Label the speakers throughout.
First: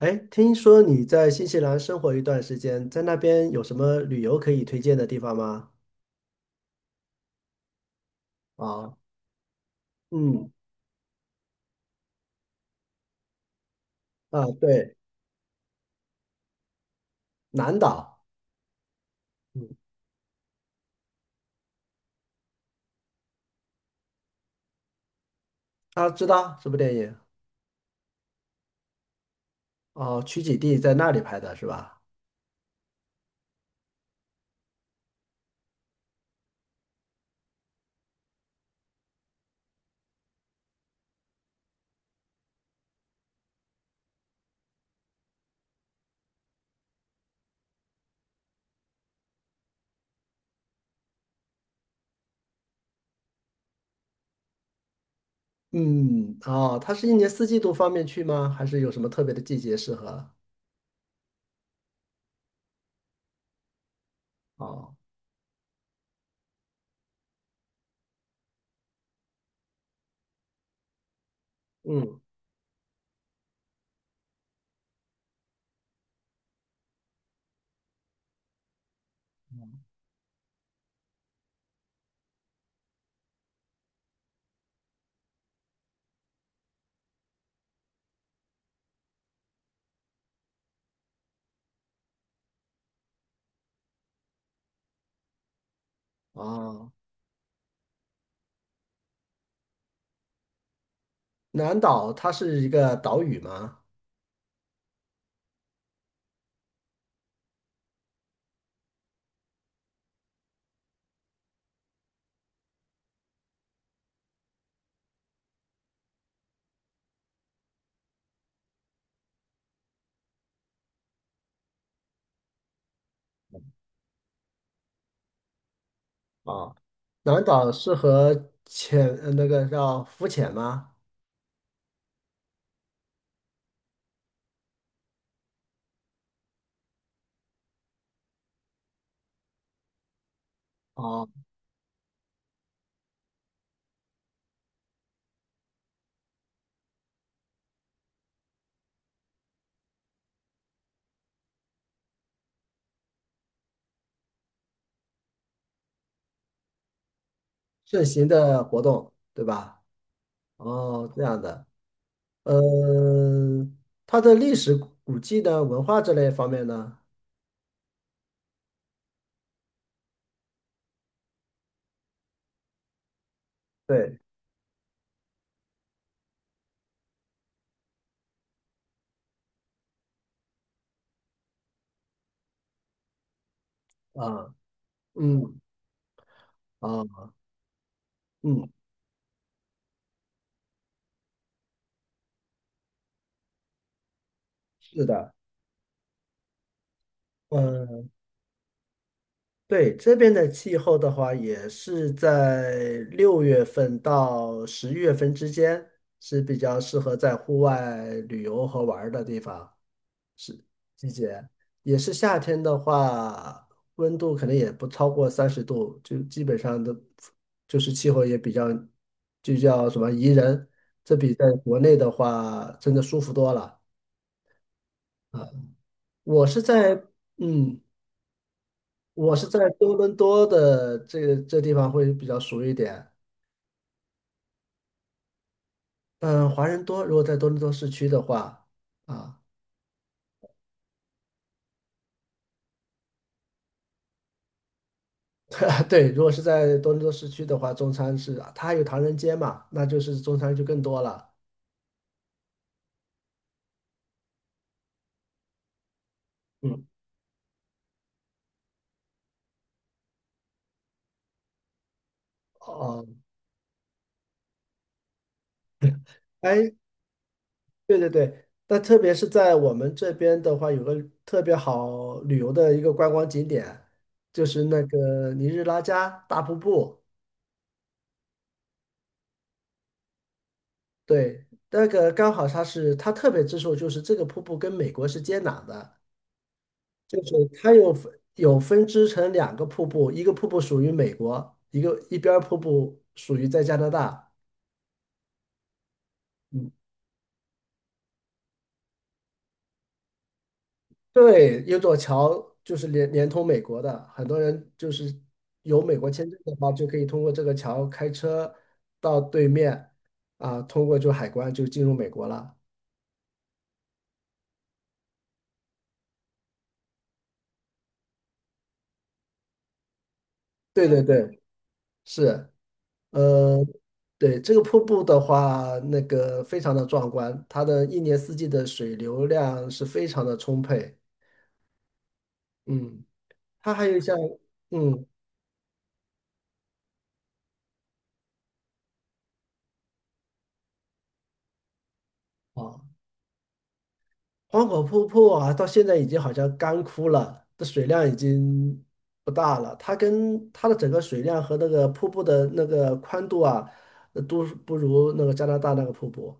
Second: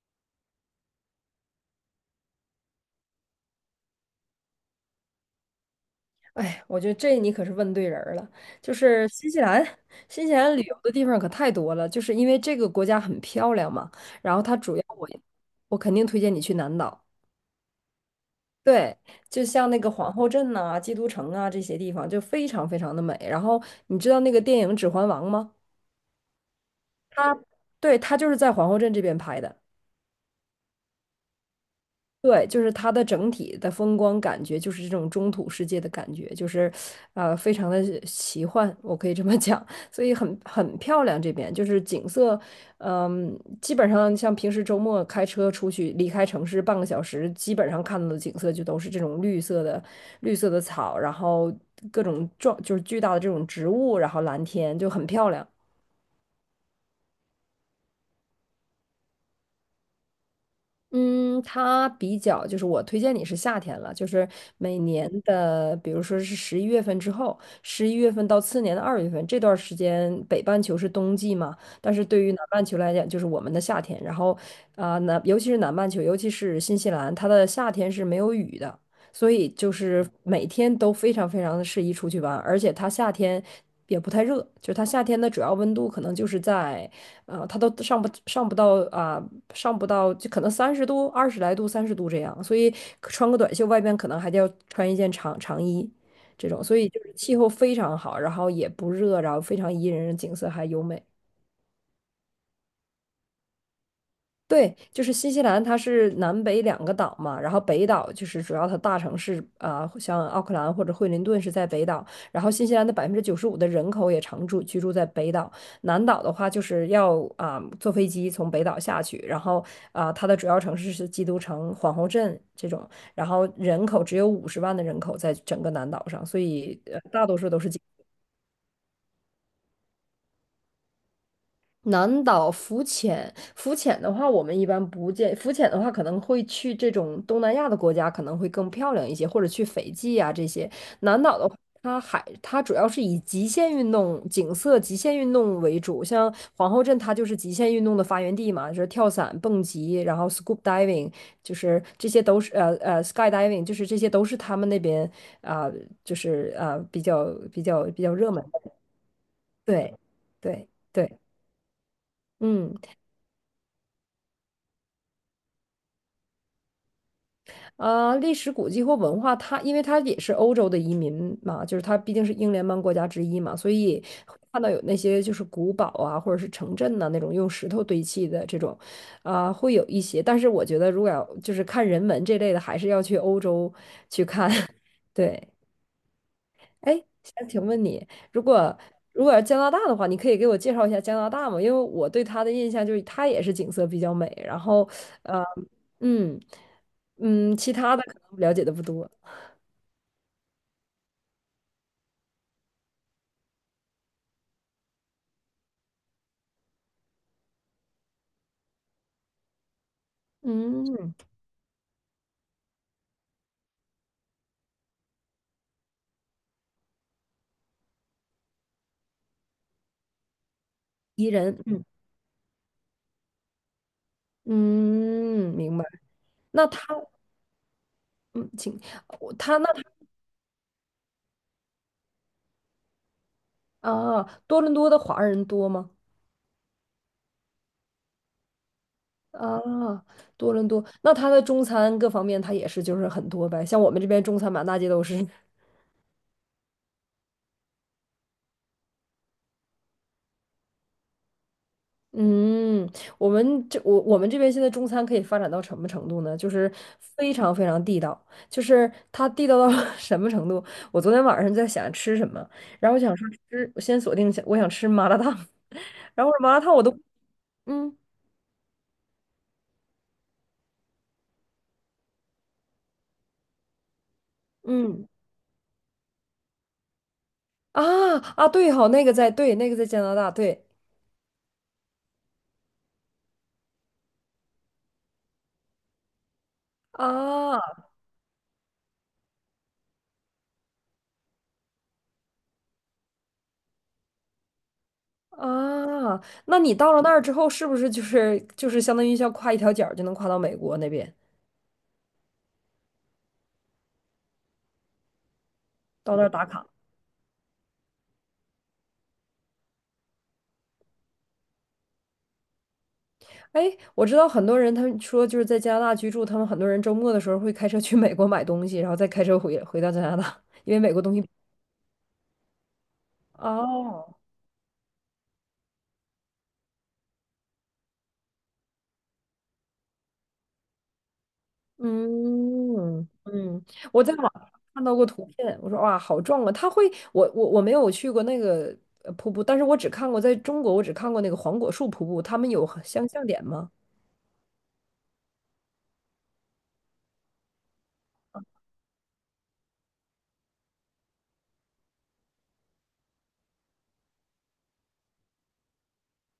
Speaker 1: 哎，听说你在新西兰生活一段时间，在那边有什么旅游可以推荐的地方吗？
Speaker 2: 哎，我觉得这你可是问对人儿了。就
Speaker 1: 啊。
Speaker 2: 是新西兰，新西
Speaker 1: 嗯。
Speaker 2: 兰旅游的地方可太多了，就是因为这个国家很漂亮嘛。然后
Speaker 1: 啊，
Speaker 2: 它主要
Speaker 1: 对。
Speaker 2: 我，我肯定推荐你去南岛。
Speaker 1: 南岛。
Speaker 2: 对，就像
Speaker 1: 嗯。
Speaker 2: 那个皇后镇呐、基督城啊这些地方，就非常非常的美。然后你知道那个电影《指环王》吗？
Speaker 1: 啊，知道什么电影？
Speaker 2: 它，对，它就是在皇后镇这边拍的。
Speaker 1: 哦，取景地在那里拍的是吧？
Speaker 2: 对，就是它的整体的风光感觉，就是这种中土世界的感觉，就是，非常的奇幻，我可以这么讲。所以很漂亮。这边就是景色，基本上像平时周末开车出去离开城市半个小时，基本上看到的景色就都是这种绿色的草，然后各种壮就是巨大的这种植物，然后蓝天就很漂亮。
Speaker 1: 嗯。哦，它是一年四季都方便去吗？还是有什么特别的季节适合？
Speaker 2: 嗯，它比较就是我推荐你是夏天了，就是每
Speaker 1: 哦。
Speaker 2: 年的，比如说是十一月份之后，十一月份到次年的2月份这段时间，北半球是冬季嘛，但是
Speaker 1: 嗯。
Speaker 2: 对于南半球来讲，就是我们的夏天。然后啊，尤其是南半球，尤其是新西兰，它的夏天是没有雨的。所以就是每天都非常非常的适宜出去玩，而且它夏天也不太热，就是它夏天的主要温度可能就是在，它都上不到就可能三十度、20来度、三十度这样，所以穿个短袖，外边可能还得要穿一件长衣这种，所以
Speaker 1: 哦，
Speaker 2: 就是气候非常好，然后也不热，然后非常宜人，景色还优美。
Speaker 1: 南岛它是一个岛屿吗？
Speaker 2: 对，就是新西兰，它是南北两个岛嘛，然后北岛就是主要它大城市啊、像奥克兰或者惠灵顿是在北岛，然后新西兰的95%的人口也常住居住在北岛，南岛的话就是要坐飞机从北岛下去，然后它的主要城市是基督城、皇后镇这种，然后人口只有50万的人口在整个南岛上，所
Speaker 1: 哦，
Speaker 2: 以大多
Speaker 1: 南
Speaker 2: 数都
Speaker 1: 岛
Speaker 2: 是。
Speaker 1: 适合那个叫浮潜吗？
Speaker 2: 南岛浮潜的话，我们一般不建。浮潜的话，可能会去这种东南亚的国家，可能会更漂亮一些，或者去斐济啊这些。南岛
Speaker 1: 哦。
Speaker 2: 的话，它海它主要是以极限运动、景色、极限运动为主，像皇后镇，它就是极限运动的发源地嘛，就是跳伞、蹦极，然后 scuba diving，就是这些都是skydiving，就是这些都是他们那边啊、就是比较比较比
Speaker 1: 盛
Speaker 2: 较
Speaker 1: 行
Speaker 2: 热门
Speaker 1: 的
Speaker 2: 的
Speaker 1: 活动，对吧？
Speaker 2: 对对
Speaker 1: 哦，
Speaker 2: 对，
Speaker 1: 这样的。
Speaker 2: 嗯。
Speaker 1: 嗯，它的历史古迹呢，文化这类方面呢？
Speaker 2: 啊，历史古迹或文化，它因为它也是欧洲的移民嘛，就是它毕竟是英联邦国家之一嘛，所以
Speaker 1: 对。
Speaker 2: 会看到有那些就是古堡啊，或者是城镇呐、那种用石头堆砌的这种，会有一些。但是我觉得，如果要就是看人文这类的，还是要去欧洲去看。
Speaker 1: 啊。
Speaker 2: 对，
Speaker 1: 嗯。
Speaker 2: 哎，
Speaker 1: 啊。
Speaker 2: 想请问你，如
Speaker 1: 嗯。
Speaker 2: 果要加拿大的话，你可以给我介绍一下加拿大吗？因为我对它的印象就是它也是景色比较美，然后
Speaker 1: 是的。
Speaker 2: 呃，嗯嗯。其他的
Speaker 1: 嗯。
Speaker 2: 可能了解的不多。
Speaker 1: 对，这边的气候的话，也是在6月份到11月份之间，是比较适合在户外旅游和玩儿的地方。季
Speaker 2: 嗯，
Speaker 1: 节，也是夏天的话，温度可能也不超过30度，就基本上都就是气候也比较，就叫什么宜人，这
Speaker 2: 宜
Speaker 1: 比在
Speaker 2: 人，
Speaker 1: 国
Speaker 2: 嗯
Speaker 1: 内的话真的舒服多了。啊。
Speaker 2: 嗯，明白。
Speaker 1: 我是
Speaker 2: 那
Speaker 1: 在，
Speaker 2: 他，
Speaker 1: 嗯，
Speaker 2: 嗯，请我
Speaker 1: 我是
Speaker 2: 他
Speaker 1: 在
Speaker 2: 那他
Speaker 1: 多伦多的这个这地方会比较熟一点。
Speaker 2: 啊，多伦多的华人多吗？
Speaker 1: 嗯，华人多，如果在多伦多市区的话啊。
Speaker 2: 啊，多伦多，那他的中餐各方面，他也是就是很多呗。像我们这边中餐满大街都是。
Speaker 1: 对，如果是在多伦多市区的话，中餐是它还有唐人街嘛，那就是中餐就更多了。
Speaker 2: 嗯，我们这边现在中餐可以发展到什么程度呢？就是
Speaker 1: 嗯。
Speaker 2: 非常非常地道，就是它地道到 什么程度？我昨天晚上在想吃什么，然后我
Speaker 1: 哦。
Speaker 2: 想说吃，我先锁定一下，我想吃麻辣烫，然后我说麻辣
Speaker 1: 哎，
Speaker 2: 烫我都。嗯
Speaker 1: 对对对，那特别是在我们这边的话，有个特别好旅游的一个观光景点，就是那
Speaker 2: 嗯
Speaker 1: 个尼日拉加大瀑布。
Speaker 2: 啊对好，那个在对，那个在加拿大，对
Speaker 1: 对，那个刚好它特别之处就是这个瀑布跟美国是接壤的，就是它
Speaker 2: 啊
Speaker 1: 有分支成两个瀑布，一个瀑布属于美国，一边儿瀑布属于在加拿大。
Speaker 2: 啊，那
Speaker 1: 嗯。
Speaker 2: 你到了那儿之后，是不是就是相当于像跨一条角儿就能跨到美国那边，
Speaker 1: 对，有座桥就是连通美国的，很多人就是有美国
Speaker 2: 到那
Speaker 1: 签
Speaker 2: 儿
Speaker 1: 证
Speaker 2: 打
Speaker 1: 的
Speaker 2: 卡？
Speaker 1: 话，就可以通过这个桥开车到对面啊，通过就海关就进入美国了。
Speaker 2: 哎，我知道很多人他们说就是在加拿大居住，他们很多人周末的时候会开车去美国买东西，然后再开车回到加拿大，因为
Speaker 1: 对
Speaker 2: 美国
Speaker 1: 对
Speaker 2: 东西。
Speaker 1: 对，是。呃，
Speaker 2: 哦。
Speaker 1: 对，这个瀑布的话，那个非常的壮观，它的一年四季的水流量是非常的充沛。嗯，
Speaker 2: 嗯嗯，
Speaker 1: 它还有
Speaker 2: 我在
Speaker 1: 像，
Speaker 2: 网上看到过
Speaker 1: 嗯，
Speaker 2: 图片，我说哇，好壮啊！它会，我没有去过那个瀑布，但是我只看过在中国，我只看过那个黄果树瀑布，他们有
Speaker 1: 好。
Speaker 2: 很相像点吗？
Speaker 1: 黄河瀑布啊，到现在已经好像干枯了，这水量已经不大了。它跟它的整个水量和那个瀑布的那个宽度啊，都不如那个加拿大那个瀑布。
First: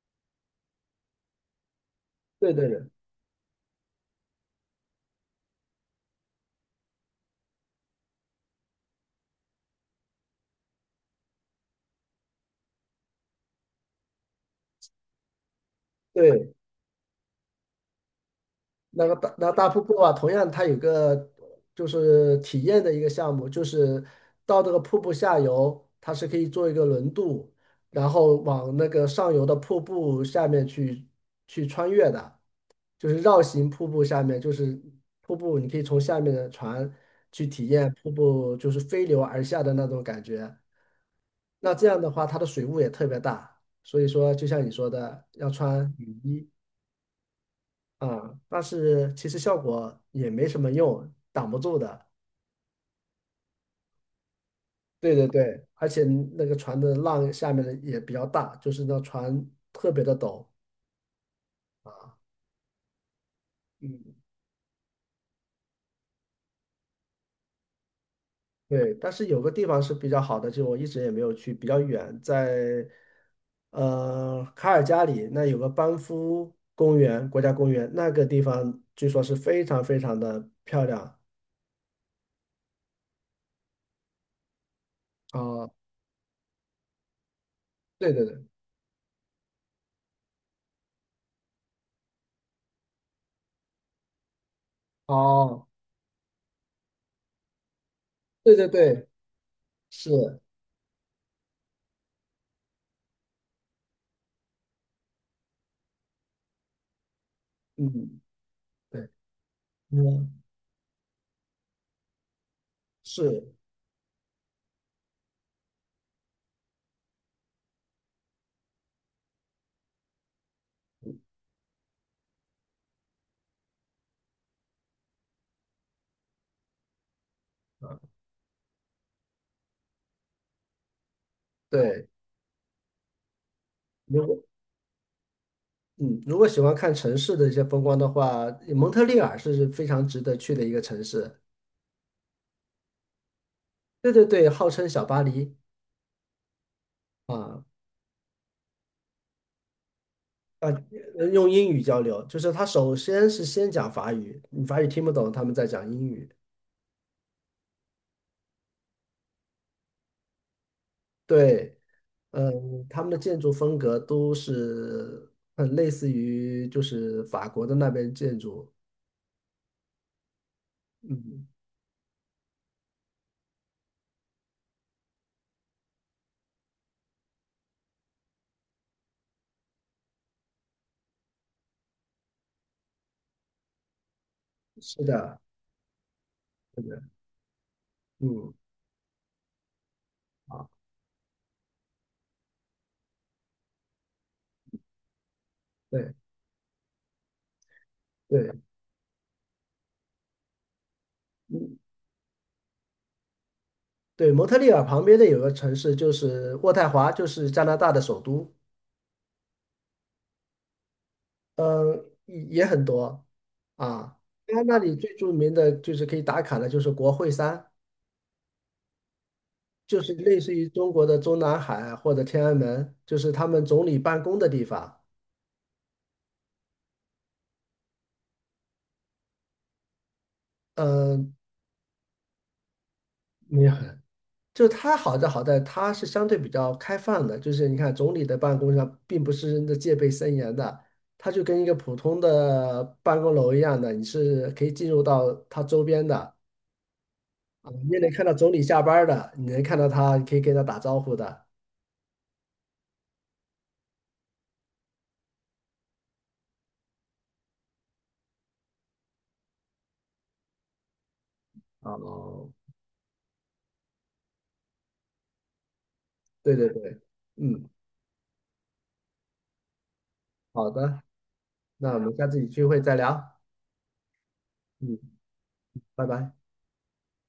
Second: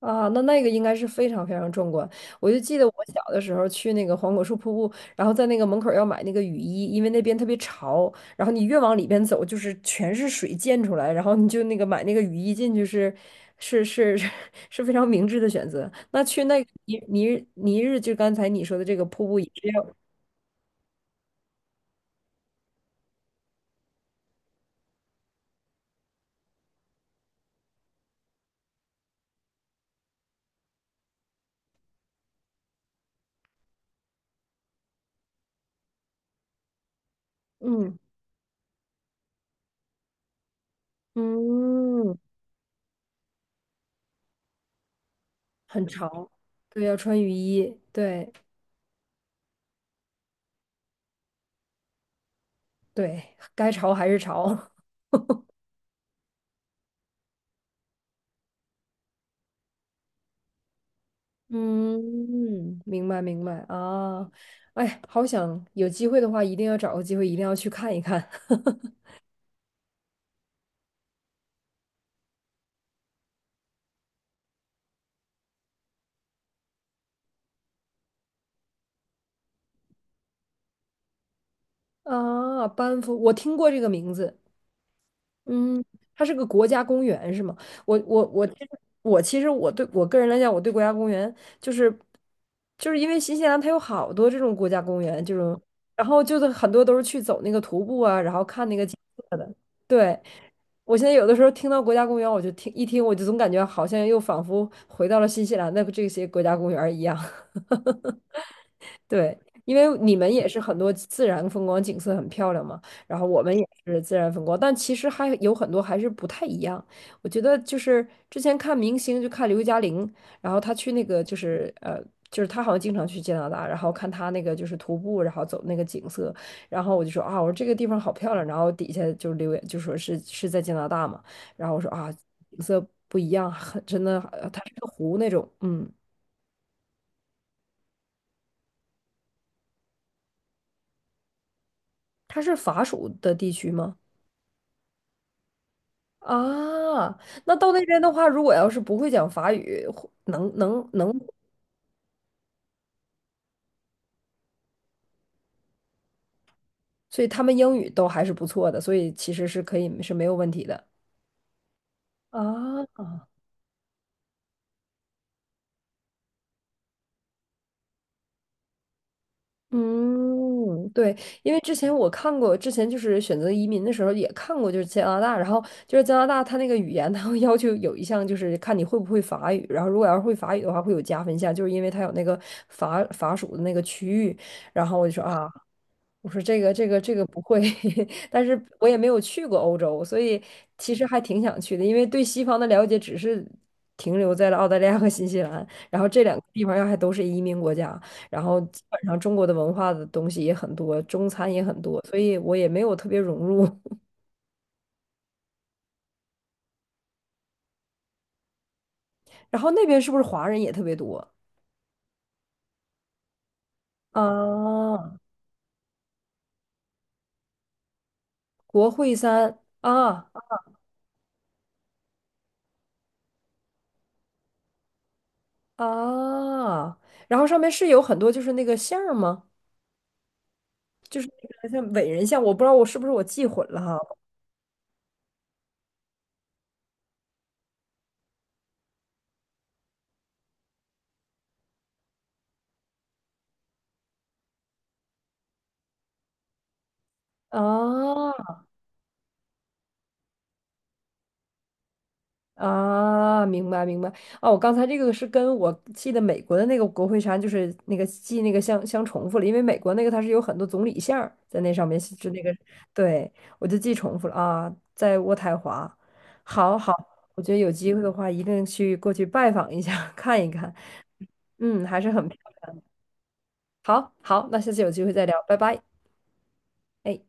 Speaker 2: 啊，那个应该是非常非常壮观。我
Speaker 1: 对
Speaker 2: 就
Speaker 1: 对
Speaker 2: 记
Speaker 1: 对，
Speaker 2: 得我小的时候去那个黄果树瀑布，然后在那个门口儿要买那个雨衣，因为那边特别潮，然后你越往里边走，就是全是水溅出来，然后你就那个买那个雨衣进去是是是 是非常明智的选择。那去
Speaker 1: 对
Speaker 2: 那个尼尼尼日，就刚才你说的这个
Speaker 1: 那个
Speaker 2: 瀑
Speaker 1: 大
Speaker 2: 布也
Speaker 1: 那大
Speaker 2: 是
Speaker 1: 瀑布
Speaker 2: 要，
Speaker 1: 啊，同样它有个就是体验的一个项目，就是到这个瀑布下游，它是可以做一个轮渡，然后往那个上游的瀑布下面去穿越的，就是绕行瀑布下面，就是瀑布，你可以从下面的船去体验
Speaker 2: 嗯
Speaker 1: 瀑布就是飞流而下的那种感觉。那这样的
Speaker 2: 嗯。
Speaker 1: 话，它的水雾也特别大，所以说就像你说的，要
Speaker 2: 很
Speaker 1: 穿雨
Speaker 2: 潮，
Speaker 1: 衣。
Speaker 2: 对，要穿雨衣，对
Speaker 1: 啊，但是其实效果也没什么用，挡不住的。
Speaker 2: 对，该潮还是潮。
Speaker 1: 对对对，而且那个船的浪下面的也比较大，就是那船特别的陡啊。
Speaker 2: 嗯，明白明白
Speaker 1: 嗯，
Speaker 2: 啊，哎，好想有机会的话，一定要找个机会，一定要去看一看。
Speaker 1: 对，但 是有个地方是比较好的，就我一直也没有去，比较远，在卡尔加里那有个班夫公园，国家公园，那个地方据说是非常非常的漂亮
Speaker 2: 啊！班夫，我听过这个名字，
Speaker 1: 啊。
Speaker 2: 嗯，它是个国家公园是吗？我
Speaker 1: 对对
Speaker 2: 我
Speaker 1: 对。
Speaker 2: 我其实我其实我对个人来讲，我对国家公园就是就是因为新西兰它有好多这种国家公园，这种
Speaker 1: 哦，
Speaker 2: 然后就是很多都是去走那个徒步啊，然后
Speaker 1: 对对
Speaker 2: 看那个景
Speaker 1: 对，
Speaker 2: 色的，对。
Speaker 1: 是。
Speaker 2: 我现在有的时候听到国家公园，我就听一听，我就总感觉好像又仿佛回到了新西兰的这些国家公园儿一样。
Speaker 1: 嗯。对。
Speaker 2: 对，因为你们
Speaker 1: 嗯，
Speaker 2: 也是很多自然风光景色很漂亮嘛，然后我
Speaker 1: 是。
Speaker 2: 们也是自然风光，但其实还有很多还是不太一样。我觉得就是之前看明星，就看刘嘉玲，然后她去那个就是就是她好像经常去加拿大，然后看她那个就是徒步，然后走那个景色，然后我就说啊，我说这个地
Speaker 1: 啊，
Speaker 2: 方好漂亮，然后底下就留言就说是在加拿大嘛，然后我说
Speaker 1: 对。
Speaker 2: 啊，景色不一样，很真的，
Speaker 1: 如果，
Speaker 2: 它是个湖那种，嗯，
Speaker 1: 嗯，如果喜欢看城市的一些风光的话，蒙特利尔是非常值得去的一个城市。
Speaker 2: 它是法属的地区吗？
Speaker 1: 对对对，号称小巴黎
Speaker 2: 啊，那
Speaker 1: 啊。
Speaker 2: 到那边的话，如果要是不会讲法语，或能
Speaker 1: 啊，
Speaker 2: 能能，
Speaker 1: 用英语交流，就是他首先是先讲法语，你法语听不懂，他们在讲英语。
Speaker 2: 所以他们英语都还是不错的，所以其实是可以是没有问题的。
Speaker 1: 对。嗯，
Speaker 2: 啊，
Speaker 1: 他们的建筑风格都是很类似于就是法国的那边建筑。
Speaker 2: 嗯，对，
Speaker 1: 嗯，
Speaker 2: 因为之前我看过，之前就是选择移民的时候也看过，就是加拿大，然后就是加拿大，它那个语言，它会要求有一项就是看你会不会法语，然后如果要是会法语的话，会有加分项，就是因为它有那个法属的那个区域，然后
Speaker 1: 是
Speaker 2: 我就说
Speaker 1: 的。
Speaker 2: 啊，我说这个
Speaker 1: 是
Speaker 2: 这个
Speaker 1: 的。
Speaker 2: 这个不会，但
Speaker 1: 嗯。
Speaker 2: 是我也没有去过欧洲，所以
Speaker 1: 啊，
Speaker 2: 其实还挺想去的，因为对西方的了解只是停留在了澳大利亚和新西兰，然后这
Speaker 1: 对
Speaker 2: 两个地方要还都是移民国家，然
Speaker 1: 对。
Speaker 2: 后基本上中国的文化的东西也很多，中餐也
Speaker 1: 嗯，
Speaker 2: 很多，所以我也没有特别融入。
Speaker 1: 对，蒙特利尔旁边的有个城市就是渥太华，就是加拿大的首都。
Speaker 2: 然后那边是不是华人也特别多
Speaker 1: 嗯，也很多啊。它那里最
Speaker 2: 啊？
Speaker 1: 著名的就是可以打卡的，就是国会山，
Speaker 2: 国会山
Speaker 1: 就是
Speaker 2: 啊
Speaker 1: 类似于中国的中南海或者天安门，就是他们总理办公的地方。
Speaker 2: 啊，然后上面是有很多就是那个像儿吗？就是
Speaker 1: 嗯，
Speaker 2: 那个像伟人像，我不知道我是不是我记
Speaker 1: 没
Speaker 2: 混
Speaker 1: 有
Speaker 2: 了
Speaker 1: 很。
Speaker 2: 哈。
Speaker 1: 就它好在它是相对比较开放的，就是你看总理的办公上并不是真的戒备森严的，它就跟一个普通的办公楼一样的，你是可以进入到它周边的。啊，你也能看到总
Speaker 2: 啊
Speaker 1: 理下班儿的，你能看到他，你可以跟他打招呼的。
Speaker 2: 啊，明白明白。哦，我刚才这个是跟我记得美国的那个国会山，就是那个记那个相重复了，因为美国那个它是有很多总理像儿在那上面，是那
Speaker 1: 哦，
Speaker 2: 个，对，我就记重复了啊，在渥太华。
Speaker 1: 对对
Speaker 2: 好好，
Speaker 1: 对。
Speaker 2: 我觉得
Speaker 1: 嗯，
Speaker 2: 有机会的话，一定去过去拜访一下，看一
Speaker 1: 好
Speaker 2: 看。
Speaker 1: 的。
Speaker 2: 嗯，
Speaker 1: 那我
Speaker 2: 还是
Speaker 1: 们下
Speaker 2: 很漂
Speaker 1: 次有机
Speaker 2: 亮。
Speaker 1: 会再聊。
Speaker 2: 好好，那下次有
Speaker 1: 嗯，
Speaker 2: 机会再聊，拜拜。
Speaker 1: 拜拜。
Speaker 2: 哎。